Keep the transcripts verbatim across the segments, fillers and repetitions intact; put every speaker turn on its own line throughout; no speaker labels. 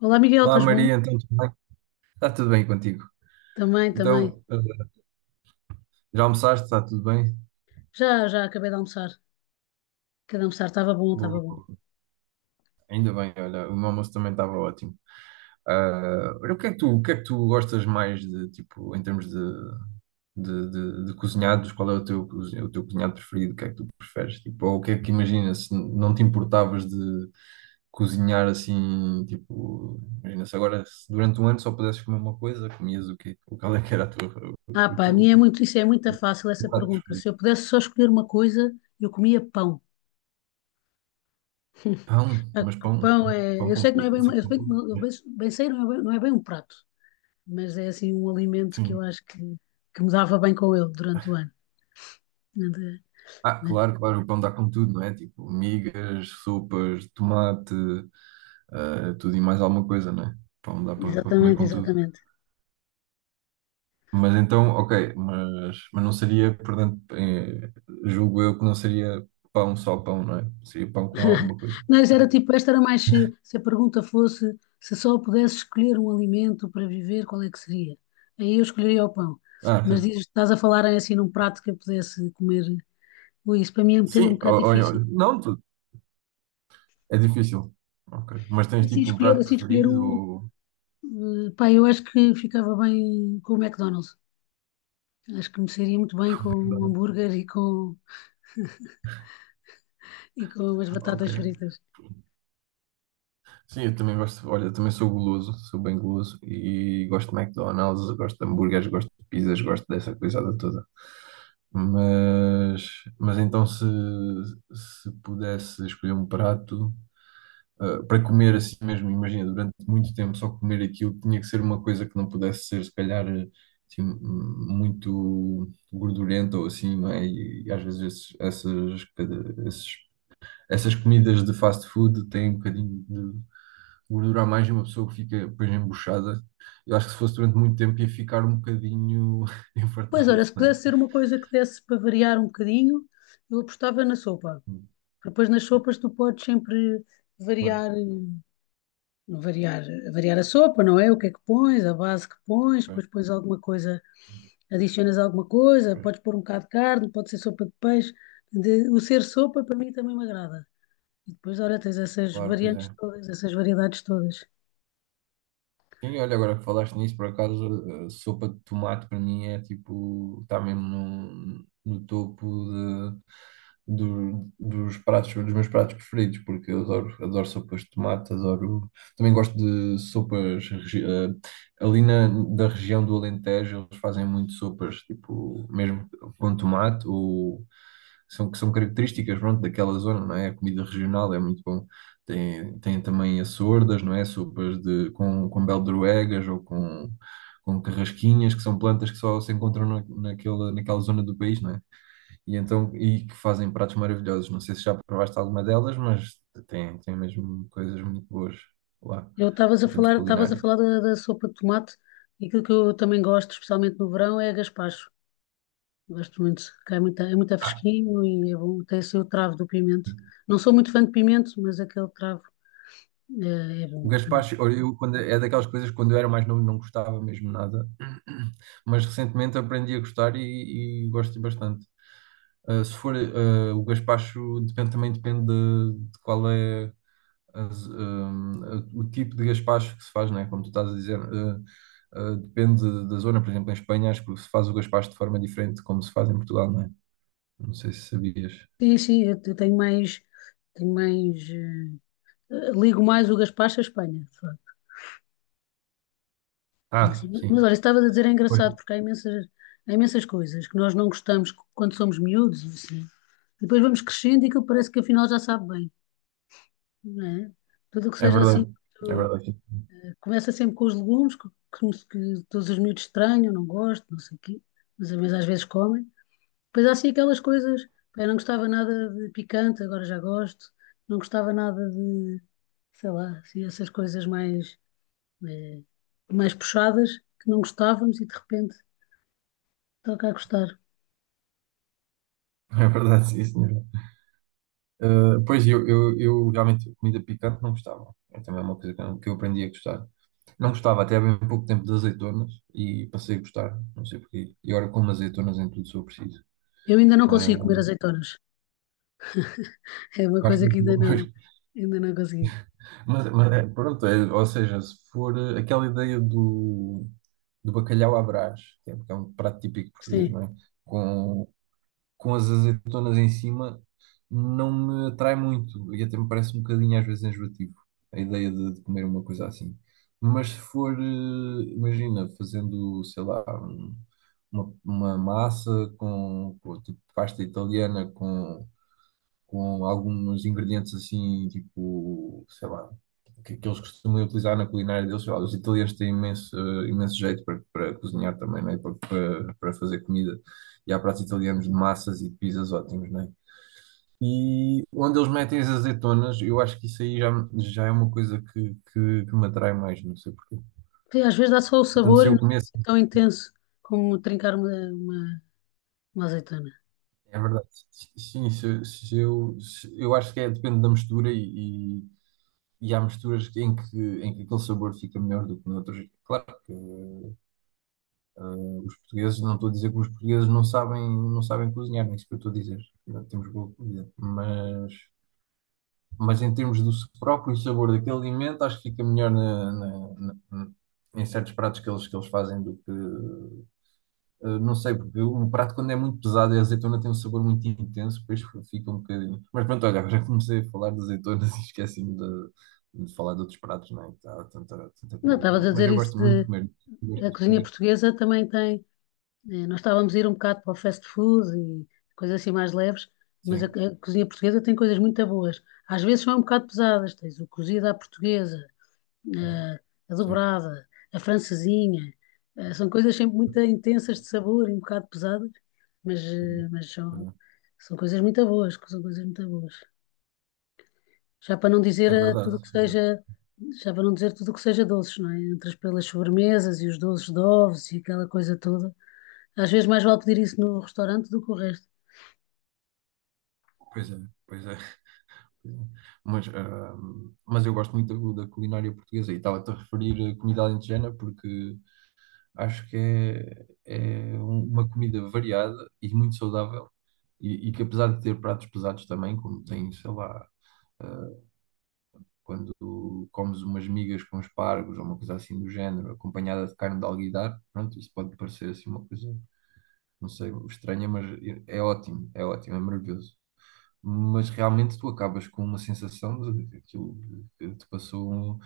Olá, Miguel,
Olá
estás bom?
Maria, então tudo bem? Está tudo bem contigo?
Também, também.
Então, eh, já almoçaste? Está tudo bem?
Já, já acabei de almoçar. Acabei de almoçar, estava bom, estava
Boa,
bom.
boa. Ainda bem, olha, o meu almoço também estava ótimo. Ah, olha, o que é que tu, o que é que tu gostas mais de, tipo, em termos de, de, de, de cozinhados? Qual é o teu, cozi- o teu cozinhado preferido? O que é que tu preferes? Tipo, ou o que é que imagina se não te importavas de cozinhar assim, tipo, imagina se agora, se durante um ano só pudesses comer uma coisa, comias o quê? Qual é que era a tua, o,
Ah,
o
pá, a
teu
minha é muito, isso é muito
o
fácil,
teu
essa
prato
pergunta.
preferido?
Se eu pudesse só escolher uma coisa, eu comia pão.
Pão,
Ah,
mas
que
pão,
pão é,
pão
eu
com
sei que não
quê?
é
Tem
bem,
que ser
uma- eu
pão
bem,
com
eu
quê?
bem, bem sei, não é bem, não é bem um prato, mas é assim um alimento que
Sim.
eu acho que, que me dava bem com ele durante o ano. Não é?
Ah,
É.
claro, claro, o pão dá com tudo, não é? Tipo, migas, sopas, tomate, ah, tudo e mais alguma coisa, não é? Pão dá para comer
Exatamente,
com tudo.
exatamente.
Mas então, ok, mas, mas não seria, portanto, eh, julgo eu que não seria pão só pão, não é? Seria pão com alguma coisa,
Mas
certo?
era tipo, esta era mais se, se a pergunta fosse se só pudesse escolher um alimento para viver, qual é que seria? Aí eu escolheria o pão.
Ah,
Mas
certo.
dizes, estás a falar em, assim num prato que eu pudesse comer. Ui, isso para mim é um bocadinho- um
Sim,
bocado
ó- ó- ó,
difícil.
não, tu- é difícil. Ok, mas tens
Assim
tipo um
escolher,
prato
assim escolher
preferido
um,
ou...
eh, pá, eu acho que ficava bem com o McDonald's. Acho que me seria muito bem com o hambúrguer e com, e com as
Ok.
batatas fritas.
Sim, eu também gosto, olha, eu também sou guloso, sou bem guloso e gosto de McDonald's, gosto de hambúrgueres, gosto de pizzas, gosto dessa coisada toda. Mas, mas então se, se pudesse escolher um prato, ah, para comer assim mesmo, imagina, durante muito tempo só comer aquilo, tinha que ser uma coisa que não pudesse ser, se calhar, assim, muito gordurenta ou assim, não é? E, e às vezes esses- essas, cada- esses- essas comidas de fast food têm um bocadinho gordura a mais e uma pessoa que fica depois embuchada. Eu acho que se fosse durante muito tempo ia ficar um bocadinho
Pois,
infartada
ora se
também.
pudesse ser uma coisa que desse para variar um bocadinho, eu apostava na sopa. Depois nas sopas tu podes sempre
Claro,
variar, variar, variar a sopa, não é? O que é que pões, a base que pões,
pois,
depois pões alguma coisa, adicionas alguma coisa,
pois,
podes pôr um bocado de carne, pode ser sopa de peixe. De- o ser sopa para mim também me agrada. E depois, olha, tens essas
claro, pois é.
variantes todas, essas variedades todas.
Quem olha agora que falaste nisso, por acaso, a sopa de tomate para mim é tipo, está mesmo no, no topo do- dos pratos, dos meus pratos preferidos, porque eu adoro, adoro sopas de tomate, adoro. Também gosto de sopas. Regi- eh, ali na, da região do Alentejo, eles fazem muito sopas, tipo, mesmo com tomate, ou são, que são características, pronto, daquela zona, não é? A comida regional é muito bom. Tem, tem também as sordas, não é? Sopas de, com, com beldroegas ou com. Com carrasquinhas, que são plantas que só se encontram na, naquela, naquela zona do país, não é? E então, e que fazem pratos maravilhosos. Não sei se já provaste alguma delas, mas tem, tem mesmo coisas muito boas lá,
Eu estavas a
em termos de
falar, estavas a
culinária.
falar da, da sopa de tomate e aquilo que eu também gosto, especialmente no verão, é a gaspacho. Gosto muito, que é muito, é muito
Ah,
fresquinho e é bom. Tem assim o travo do pimento. Não sou muito fã de pimento, mas aquele travo é, é
o
bom, né?
gaspacho, olha, eu, quando, é daquelas coisas que quando eu era mais novo não gostava mesmo nada, mas recentemente aprendi a gostar e, e gosto bastante. Ah, se for, ah, o gaspacho depende, também depende de, de qual é. as, hum, o tipo de gaspacho que se faz, né? Como tu estás a dizer, eh, eh, depende da zona. Por exemplo, em Espanha acho que se faz o gaspacho de forma diferente de como se faz em Portugal, não é? Não sei se sabias.
Sim, sim, eu te- tenho mais, tenho mais, eh, ligo mais o gaspacho à Espanha, de facto.
Ah,
Sim, mas
sim.
olha, estava a dizer, é
Pois.
engraçado, porque há imensas, há imensas coisas que nós não gostamos quando somos miúdos, e assim. Depois vamos crescendo e aquilo parece que afinal já sabe bem, não é? Tudo o que
É
seja assim,
verdade. É verdade, sim.
começa sempre com os legumes, que, que- que todos os miúdos estranham, não gostam, não sei o quê, mas, mas às vezes comem. Depois há assim aquelas coisas, pá, eu não gostava nada de picante, agora já gosto, não gostava nada de, sei lá, assim, essas coisas mais, eh, mais puxadas, que não gostávamos e de repente toca a gostar.
É verdade, sim, senhor. Eh, pois, eu, eu, eu realmente, comida picante não gostava. É também uma coisa que eu que eu aprendi a gostar. Não gostava até há bem pouco tempo de azeitonas e passei a gostar, não sei porquê. E agora como azeitonas em tudo se eu preciso.
Eu ainda não
Ah,
consigo comer azeitonas, é uma
eu acho
coisa que
muito
ainda
bom.
não, ainda não consegui.
Mas, mas é, pronto, é, ou seja, se for eh, aquela ideia do, do bacalhau à Brás, que é, que é um prato típico português,
Sim,
não é? Com, com as azeitonas em cima, não me atrai muito e até me parece um bocadinho às vezes enjoativo a ideia de, de comer uma coisa assim. Mas se for, eh, imagina, fazendo, sei lá, um- uma, uma massa com, com tipo pasta italiana com alguns ingredientes assim, tipo, sei lá, que, que eles costumam utilizar na culinária deles. Sei lá, os italianos têm imenso, eh, imenso jeito para, para cozinhar também, né? Para, para, para fazer comida. E há pratos italianos de massas e de pizzas ótimos, né? E onde eles metem as azeitonas, eu acho que isso aí já, já é uma coisa que, que, que me atrai mais, não sei porquê.
sim, às vezes dá só o
Portanto,
sabor
se
e não
eu
é
começo,
assim tão intenso como trincar uma, uma, uma azeitona.
é verdade, sim, se, se eu, se- eu acho que é, depende da mistura e, E há misturas em que, em que aquele sabor fica melhor do que noutros. Claro que eh, os portugueses, não estou a dizer que os portugueses não sabem, não sabem cozinhar, nem é isso que eu estou a dizer. Não temos boa comida. Mas, mas em termos do próprio sabor daquele alimento, acho que fica melhor na- na- na- em certos pratos que eles, que eles fazem do que, uh, não sei, porque um prato quando é muito pesado e a azeitona tem um sabor muito intenso, depois fica um bocadinho. Mas pronto, olha, agora comecei a falar de azeitonas e esqueci-me de, de falar de outros pratos, não é? Que há tanta, tanta
Não,
comida
estavas
boa.
a
Mas
dizer
eu
isso
gosto muito de
de
comer. Gosto
a
de
cozinha
comer.
portuguesa também tem. eh, Nós estávamos a ir um bocado para o fast food e coisas assim mais leves, mas a,
Sim,
a cozinha portuguesa tem coisas muito boas. Às vezes são um bocado pesadas, tens o cozido à portuguesa, eh, a
sim,
dobrada, a francesinha. eh, São coisas sempre muito intensas de sabor e um bocado pesadas, mas, eh,
sim.
mas são, são coisas muito boas, são coisas muito boas. Já para não dizer
É
eh, tudo
verdade,
o que
é verdade.
seja, já para não dizer tudo o que seja doces, não é? Entre as pelas sobremesas e os doces de ovos e aquela coisa toda. Às vezes mais vale pedir isso no restaurante do que o resto.
Pois é, pois é. Mas, ah, mas eu gosto muito da, da culinária portuguesa e estava-te a referir a comida alentejana porque acho que é, é um- uma comida variada e muito saudável. E, e que apesar de ter pratos pesados também, como tem, sei lá, eh, quando comes umas migas com espargos ou uma coisa assim do género, acompanhada de carne de alguidar, pronto, isso pode parecer assim uma coisa, não sei, estranha, mas é é ótimo, é ótimo, é maravilhoso mas realmente tu acabas com uma sensação de que aquilo que te passou um,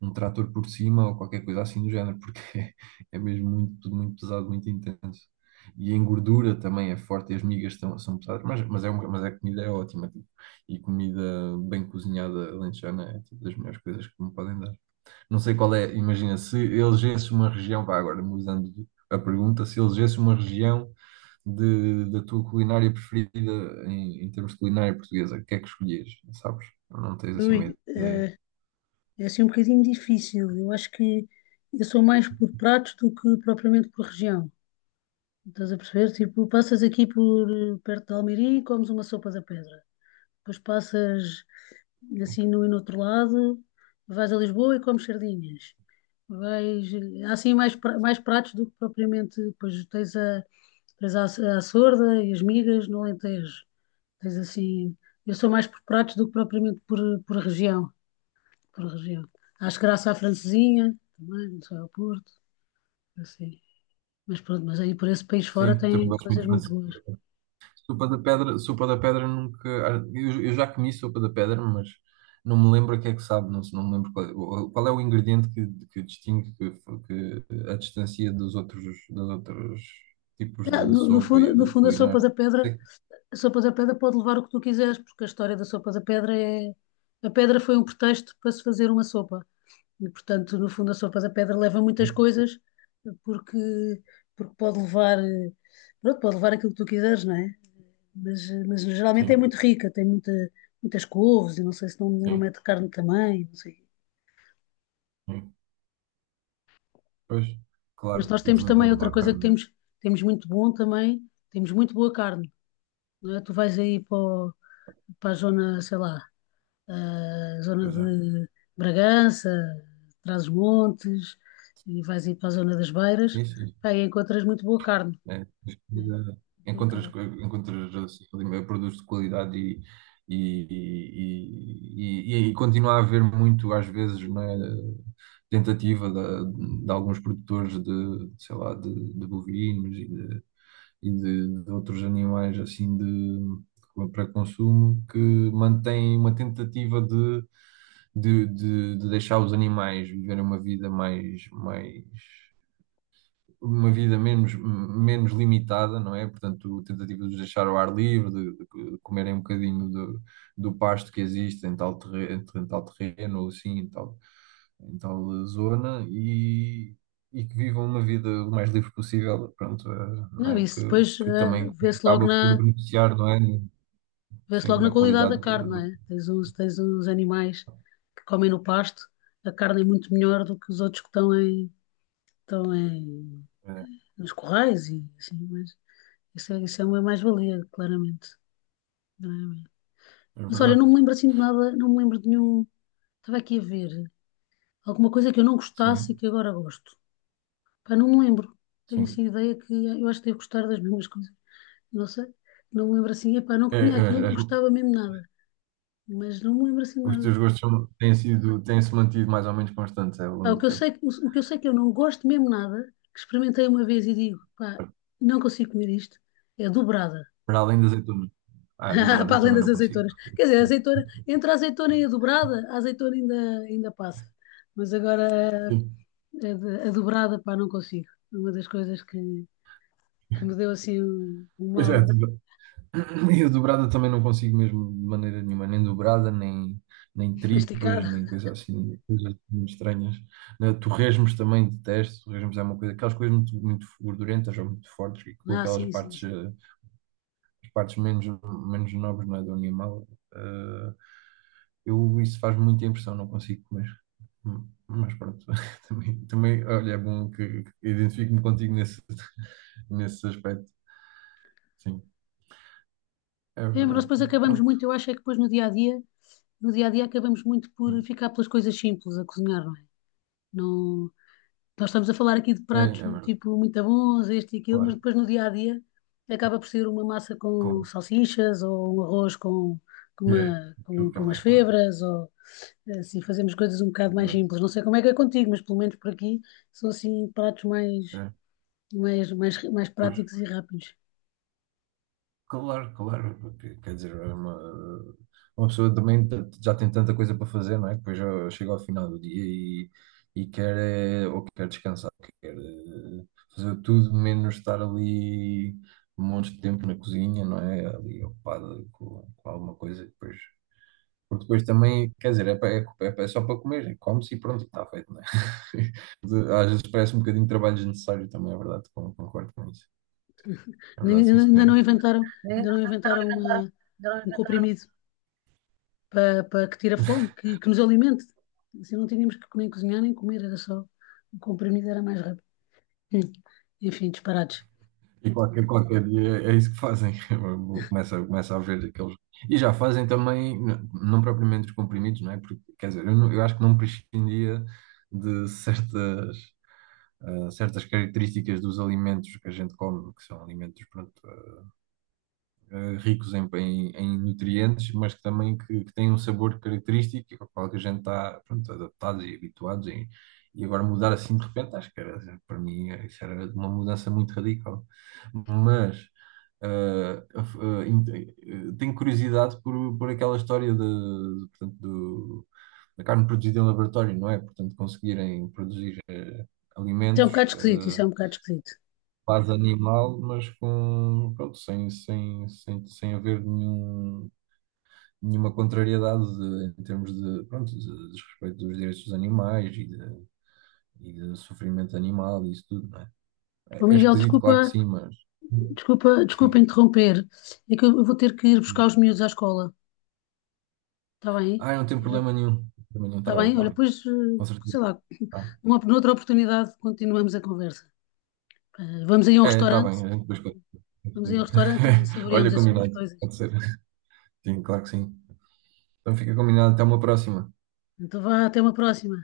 um trator por cima ou qualquer coisa assim do género, porque é mesmo muito, tudo muito pesado, muito intenso. E a engordura também é forte, e as migas tão- são pesadas, mas, mas, é uma, mas a comida é ótima, tipo, e comida bem cozinhada alentejana é tipo, das melhores coisas que me podem dar. Não sei qual é, imagina, se elegesse uma região, vá agora mudando a pergunta, se elegesse uma região de, da tua culinária preferida em, em termos de culinária portuguesa, o que é que escolhias? Sabes? Não tens assim uma
Ui,
ideia.
eh, é assim um bocadinho difícil. Eu acho que eu sou mais por pratos do que propriamente por região. Estás a perceber? Tipo, passas aqui por eh, perto de Almeirim e comes uma sopa da pedra. Depois passas assim no e no outro lado, vais a Lisboa e comes sardinhas. Vais, há assim mais, pra- mais pratos do que propriamente, pois tens a, tens a, a sorda e as migas no Alentejo. Tens assim, eu sou mais por pratos do que propriamente por, por região, por região. Acho graça à francesinha, também, não sei, ao Porto, assim. Mas pronto, mas aí por esse país fora
Sim, também
tem
gosto muito
coisas
de
muito
fazer.
boas.
Sopa da pedra, sopa da pedra nunca. Ah, Eu, eu já comi sopa da pedra, mas não me lembro a que é que sabe, não, não me lembro qual, é o qual é o ingrediente que, que distingue que, que a distancia dos outros, dos outros tipos
Ah,
de
no, no
sopa
fundo,
e
no
de
fundo, a sopa
culinária.
da pedra.
Sei que-
A sopa da pedra pode levar o que tu quiseres, porque a história da sopa da pedra é. A pedra foi um pretexto para se fazer uma sopa. E, portanto, no fundo, a sopa da pedra leva muitas coisas, porque, porque pode levar. eh, Pronto, pode levar aquilo que tu quiseres, não é? Mas, eh, mas geralmente é
Sim,
muito rica, tem muita, muitas couves, e não sei se não, não
sim,
mete carne também, não sei.
sim. Pois,
Mas
claro.
nós
E
temos
também
também
pode
outra
levar
coisa que
carne, não é?
temos, temos muito bom também, temos muito boa carne, não é? Tu vais aí para, o- para a zona, sei lá, a zona
Pois é.
de Bragança, Trás-os-Montes, e vais ir para a zona das Beiras,
Sim, sim.
pá, e encontras muito boa carne,
É,
né? Muito boa
encontras,
carne.
co- encontras assim, ali, produtos de qualidade e, e, e, e, e continua a haver muito, às vezes, não é, tentativa de, de alguns produtores de, sei lá, de, de bovinos e de, e de, de outros animais assim de, para consumo que mantém uma tentativa de, de, de, de deixar os animais viverem uma vida mais, mais uma vida menos, menos limitada, não é? Portanto, tentativa de deixar ao ar livre, de, de comerem um bocadinho do, do pasto que existe em tal terreno, em tal terreno ou assim, em tal, em tal zona, e, e que vivam uma vida o mais livre possível, pronto, eh, não
Não,
é?
isso
Que,
depois
que
eh,
também
vê-se logo
acaba por
na,
beneficiar, não é?
vê-se
Sim,
logo na
na
qualidade da
qualidade do...
carne, não
do-
é? Tens uns, tens uns animais que comem no pasto, a carne é muito melhor do que os outros que estão em, estão em,
É,
nos corrais e assim, mas isso é, isso é uma mais-valia, claramente, claramente.
é
Mas olha, não
verdade,
me lembro assim de nada, não me lembro de nenhum. Estava aqui a ver. Alguma coisa que eu não gostasse e
sim,
que agora gosto. Pá, não me lembro. Tenho assim
sim.
a ideia que eh, eu acho que devo gostar das mesmas coisas. Não sei. Não me lembro assim. Epá, não
É,
comia aquilo,
é,
não
as-
gostava mesmo nada. Mas não me lembro assim de
os
nada.
teus gostos são- têm sido, têm-se mantido mais ou menos constantes, é, ao
Pá,
longo
o
do
que eu
tempo.
sei, que- o, que eu sei que eu não gosto mesmo nada, que experimentei uma vez e digo, pá, não consigo comer isto, é dobrada.
Para além das azeitonas. Ah, dobrada
Para
eu
além
também
das
não consigo.
azeitonas. Quer dizer, a azeitona, entre a azeitona e a dobrada, a azeitona ainda, ainda passa. Mas agora
Sim.
a, de- a dobrada, pá, não consigo. É uma das coisas que, que me deu assim um, um
Pois é, hum.
mal
Dobra- e a dobrada também não consigo mesmo de maneira nenhuma, nem dobrada, nem, nem tripas,
masticado.
nem coisa assim, coisas muito estranhas. Né, torresmos também detesto, torresmos é uma coisa, aquelas coisas muito, muito gordurentas ou muito fortes, e com
Ah,
aquelas
sim, sim,
partes
sim.
eh, partes menos, menos nobres, não é, do animal, eh, eu, isso faz muita impressão, não consigo comer. Hum, Mas pronto, também, também, olha, é bom que que identifico-me contigo nesse, nesse aspecto. Sim, é
É, mas nós
verdade.
depois acabamos
Pronto,
muito, eu acho é que depois no dia a dia, no dia a dia acabamos muito por
sim,
ficar pelas coisas simples a cozinhar, não é? Não, nós estamos a falar aqui de
é, é
pratos
verdade,
tipo muito bons, este e aquilo, mas
claro,
depois no dia a dia acaba por ser uma massa com
claro.
salsichas ou um arroz com, com,
É
uma,
aquilo
com,
que é
com umas
mais prático.
febras ou assim fazemos coisas um bocado mais
Exato.
simples. Não sei como é que é contigo, mas pelo menos por aqui são assim pratos mais,
É,
mais, mais, mais
pois.
práticos e rápidos.
Claro, claro, porque, quer dizer, é uma, uma pessoa também t- já tem tanta coisa para fazer, não é? Depois já chega ao final do dia e, e quer, é, ou quer descansar, quer eh, fazer tudo menos estar ali um monte de tempo na cozinha, não é? Ali ocupado com, com alguma coisa, e depois, porque depois também, quer dizer, é, pa- é, é- é só para comer, é, come-se e pronto, está feito, não é? De- Às vezes parece um bocadinho de trabalho desnecessário também, é verdade, con- concordo com isso. É verdade,
Ainda
sim,
ainda
senhora.
não inventaram, ainda não inventaram uma- um comprimido para, para que tire a fome, que, que nos alimente. Assim não tínhamos que nem cozinhar nem comer, era só o comprimido era mais rápido. Hum. Enfim, disparados.
E qualquer, qualquer dia é isso que fazem. Começa, começa a ver aqueles. E já fazem também, n- não propriamente os comprimidos, não é? Porque, quer dizer, eu, não- eu acho que não prescindia de certas, ah, certas características dos alimentos que a gente come, que são alimentos, pronto, eh, ricos em, em- em nutrientes, mas que também que, que têm um sabor característico ao qual que a gente está pronto, adaptados e habituados. E, e agora mudar assim de repente, acho que era, para mim eh, isso era uma mudança muito radical. Mas eh, af- eh, ent- eh, tenho curiosidade por, por aquela história de, de, portanto, do, da carne produzida em laboratório, não é? Portanto, conseguirem produzir eh,
Isso é um
alimentos.
bocado esquisito, isso é
Eh,
um bocado esquisito.
quase animal, mas com, pronto, sem, sem, sem, sem haver nenhum, nenhuma contrariedade de- em termos de, pronto, de, de respeito dos direitos dos animais e de, e de sofrimento animal e isso tudo, não é?
Ô
É, é
Miguel,
esquisito, claro que
desculpa,
sim, mas
desculpa, desculpa
sim,
interromper. É que eu eu vou ter que ir buscar
diz.
os miúdos à escola. Está bem?
Ah, não tem
Eh,
problema nenhum, problema nenhum,
Está
está bem,
bem?
está
Olha,
bem,
pois, eh,
com certeza.
sei lá,
Tá.
numa, noutra oportunidade continuamos a conversa. Eh, Vamos aí a um
É, está
restaurante.
bem, a gente depois conta.
Vamos aí ao restaurante e saboreamos
Olha,
assim umas
combinado,
coisas.
pode ser. Sim, claro que sim. Então fica combinado, até uma próxima.
Então vá, até uma próxima.